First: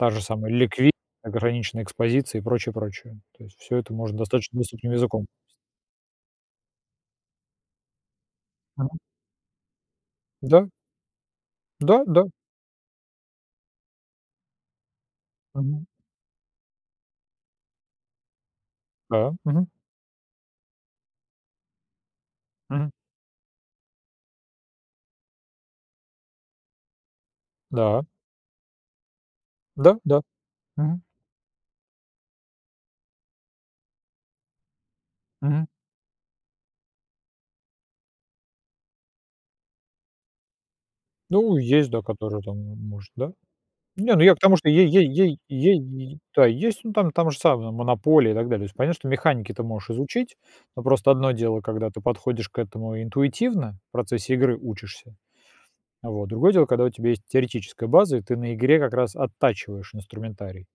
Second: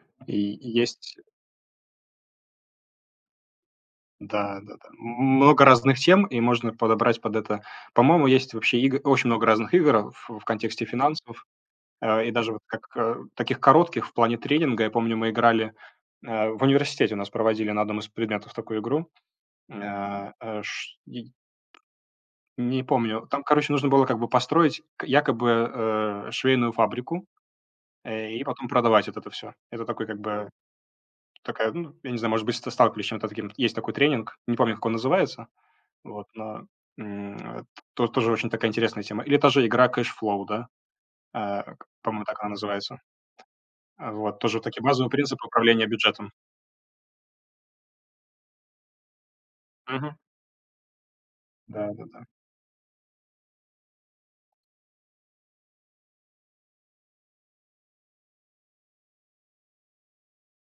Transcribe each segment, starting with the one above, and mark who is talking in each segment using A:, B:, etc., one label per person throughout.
A: Та же самая
B: И и
A: ликви
B: есть
A: ограниченная экспозиция и прочее, прочее. То есть всё это можно
B: Да
A: достаточно
B: да-да.
A: доступным
B: М
A: языком.
B: м много разных тем, и можно подобрать под это. По-моему, есть вообще
A: Мгм.
B: игы очень много разных игр, а, в в
A: Да.
B: контексте финансов.
A: Да,
B: А,
A: да.
B: и даже вот как, э, таких коротких в плане тренинга. Я помню, мы играли
A: Мгм.
B: э, в университете у нас проводили на одном из предметов такую игру.
A: Да. Мгм.
B: М, э, эш дидь Не
A: Мгм.
B: помню. Там, короче, нужно было как бы построить к якобы, э, швейную фабрику,
A: Да.
B: э, и потом продавать вот это всё. Это
A: Да,
B: такой как
A: да.
B: бы
A: Мгм.
B: такая, ну, я не знаю, может быть, ста сталкивались с чем-то таким, есть такой тренинг- не помню, как он называется,
A: Мгм.
B: вот, но, м, ат то тоже очень такая интересная тема. Или та же игра Кэшфлоу, да?
A: Ну,
B: Э к
A: есть, да,
B: по-моему, так
A: которая
B: она
A: там
B: называется.
A: может, да.
B: Э,
A: Не, ну я
B: вот.
A: к
B: Тоже
A: тому,
B: вот
A: что
B: такие
A: ей ей
B: базовые
A: ей
B: принципы управления
A: ей,
B: бюджетом.
A: да, есть. Ну, там там же самая "Монополия", и так далее. То есть понятно, что механики ты можешь
B: Мгм.
A: изучить, но просто одно дело,
B: Да
A: когда ты
B: да да.
A: подходишь к этому интуитивно, в процессе игры учишься, э, вот. Другое дело, когда у тебя есть теоретическая база, и ты на игре как раз оттачиваешь инструментарий.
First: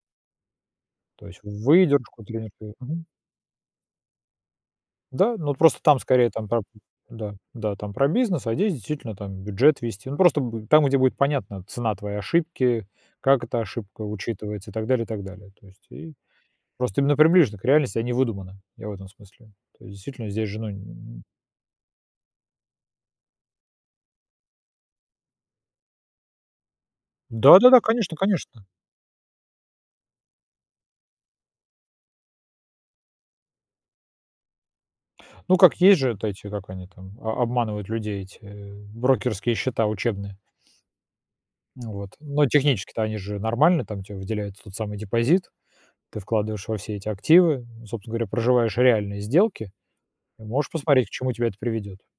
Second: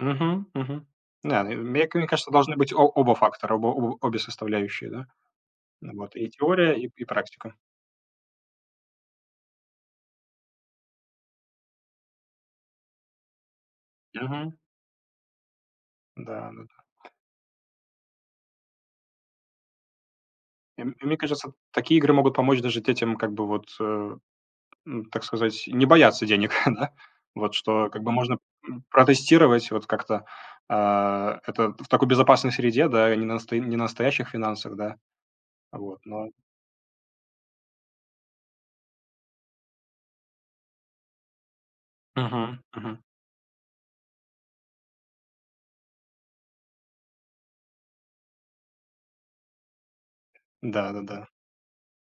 B: Мгм. Мгм.
A: То есть
B: Да, ну, и мне ка мне
A: выдержку
B: кажется, должны быть
A: трениру
B: о
A: Мгм.
B: оба фактора, оба обе составляющие, да.
A: Да, но от просто
B: Н
A: там
B: вот. И
A: скорее там прап
B: теория, и и
A: Да.
B: практика.
A: Да, там про бизнес, а здесь действительно там бюджет ввести. Ну, просто будет там, где будет понятна цена твоей ошибки, как эта ошибка
B: Мгм.
A: учитывается и так далее, и так далее. То есть и
B: Да
A: просто
B: да-да.
A: именно приближено к реальности, а не выдуманы, я в этом смысле. То есть действительно, здесь же ну н
B: И мь и мне
A: н
B: кажется, такие игры могут помочь даже детям как бы вот, э, м, так сказать, не бояться денег, да. Вот.
A: Да-да-да,
B: Что как бы
A: конечно,
B: можно,
A: конечно.
B: м, протестировать вот как-то, а, это т в такой безопасной среде, да, и не настои не настоящих финансах, да.
A: Ну как?
B: А вот,
A: Есть же от
B: но
A: эти, как они там, о обманывают людей, эти брокерские счета учебные. Вот. Ну
B: Мгм.
A: технически-то
B: Мгм.
A: они же нормальные, там те выделяют тот самый депозит, ты вкладываешь во все эти активы, собственно говоря, проживаешь реальные сделки и можешь
B: Да
A: посмотреть, к
B: да-да.
A: чему тебя это приведет.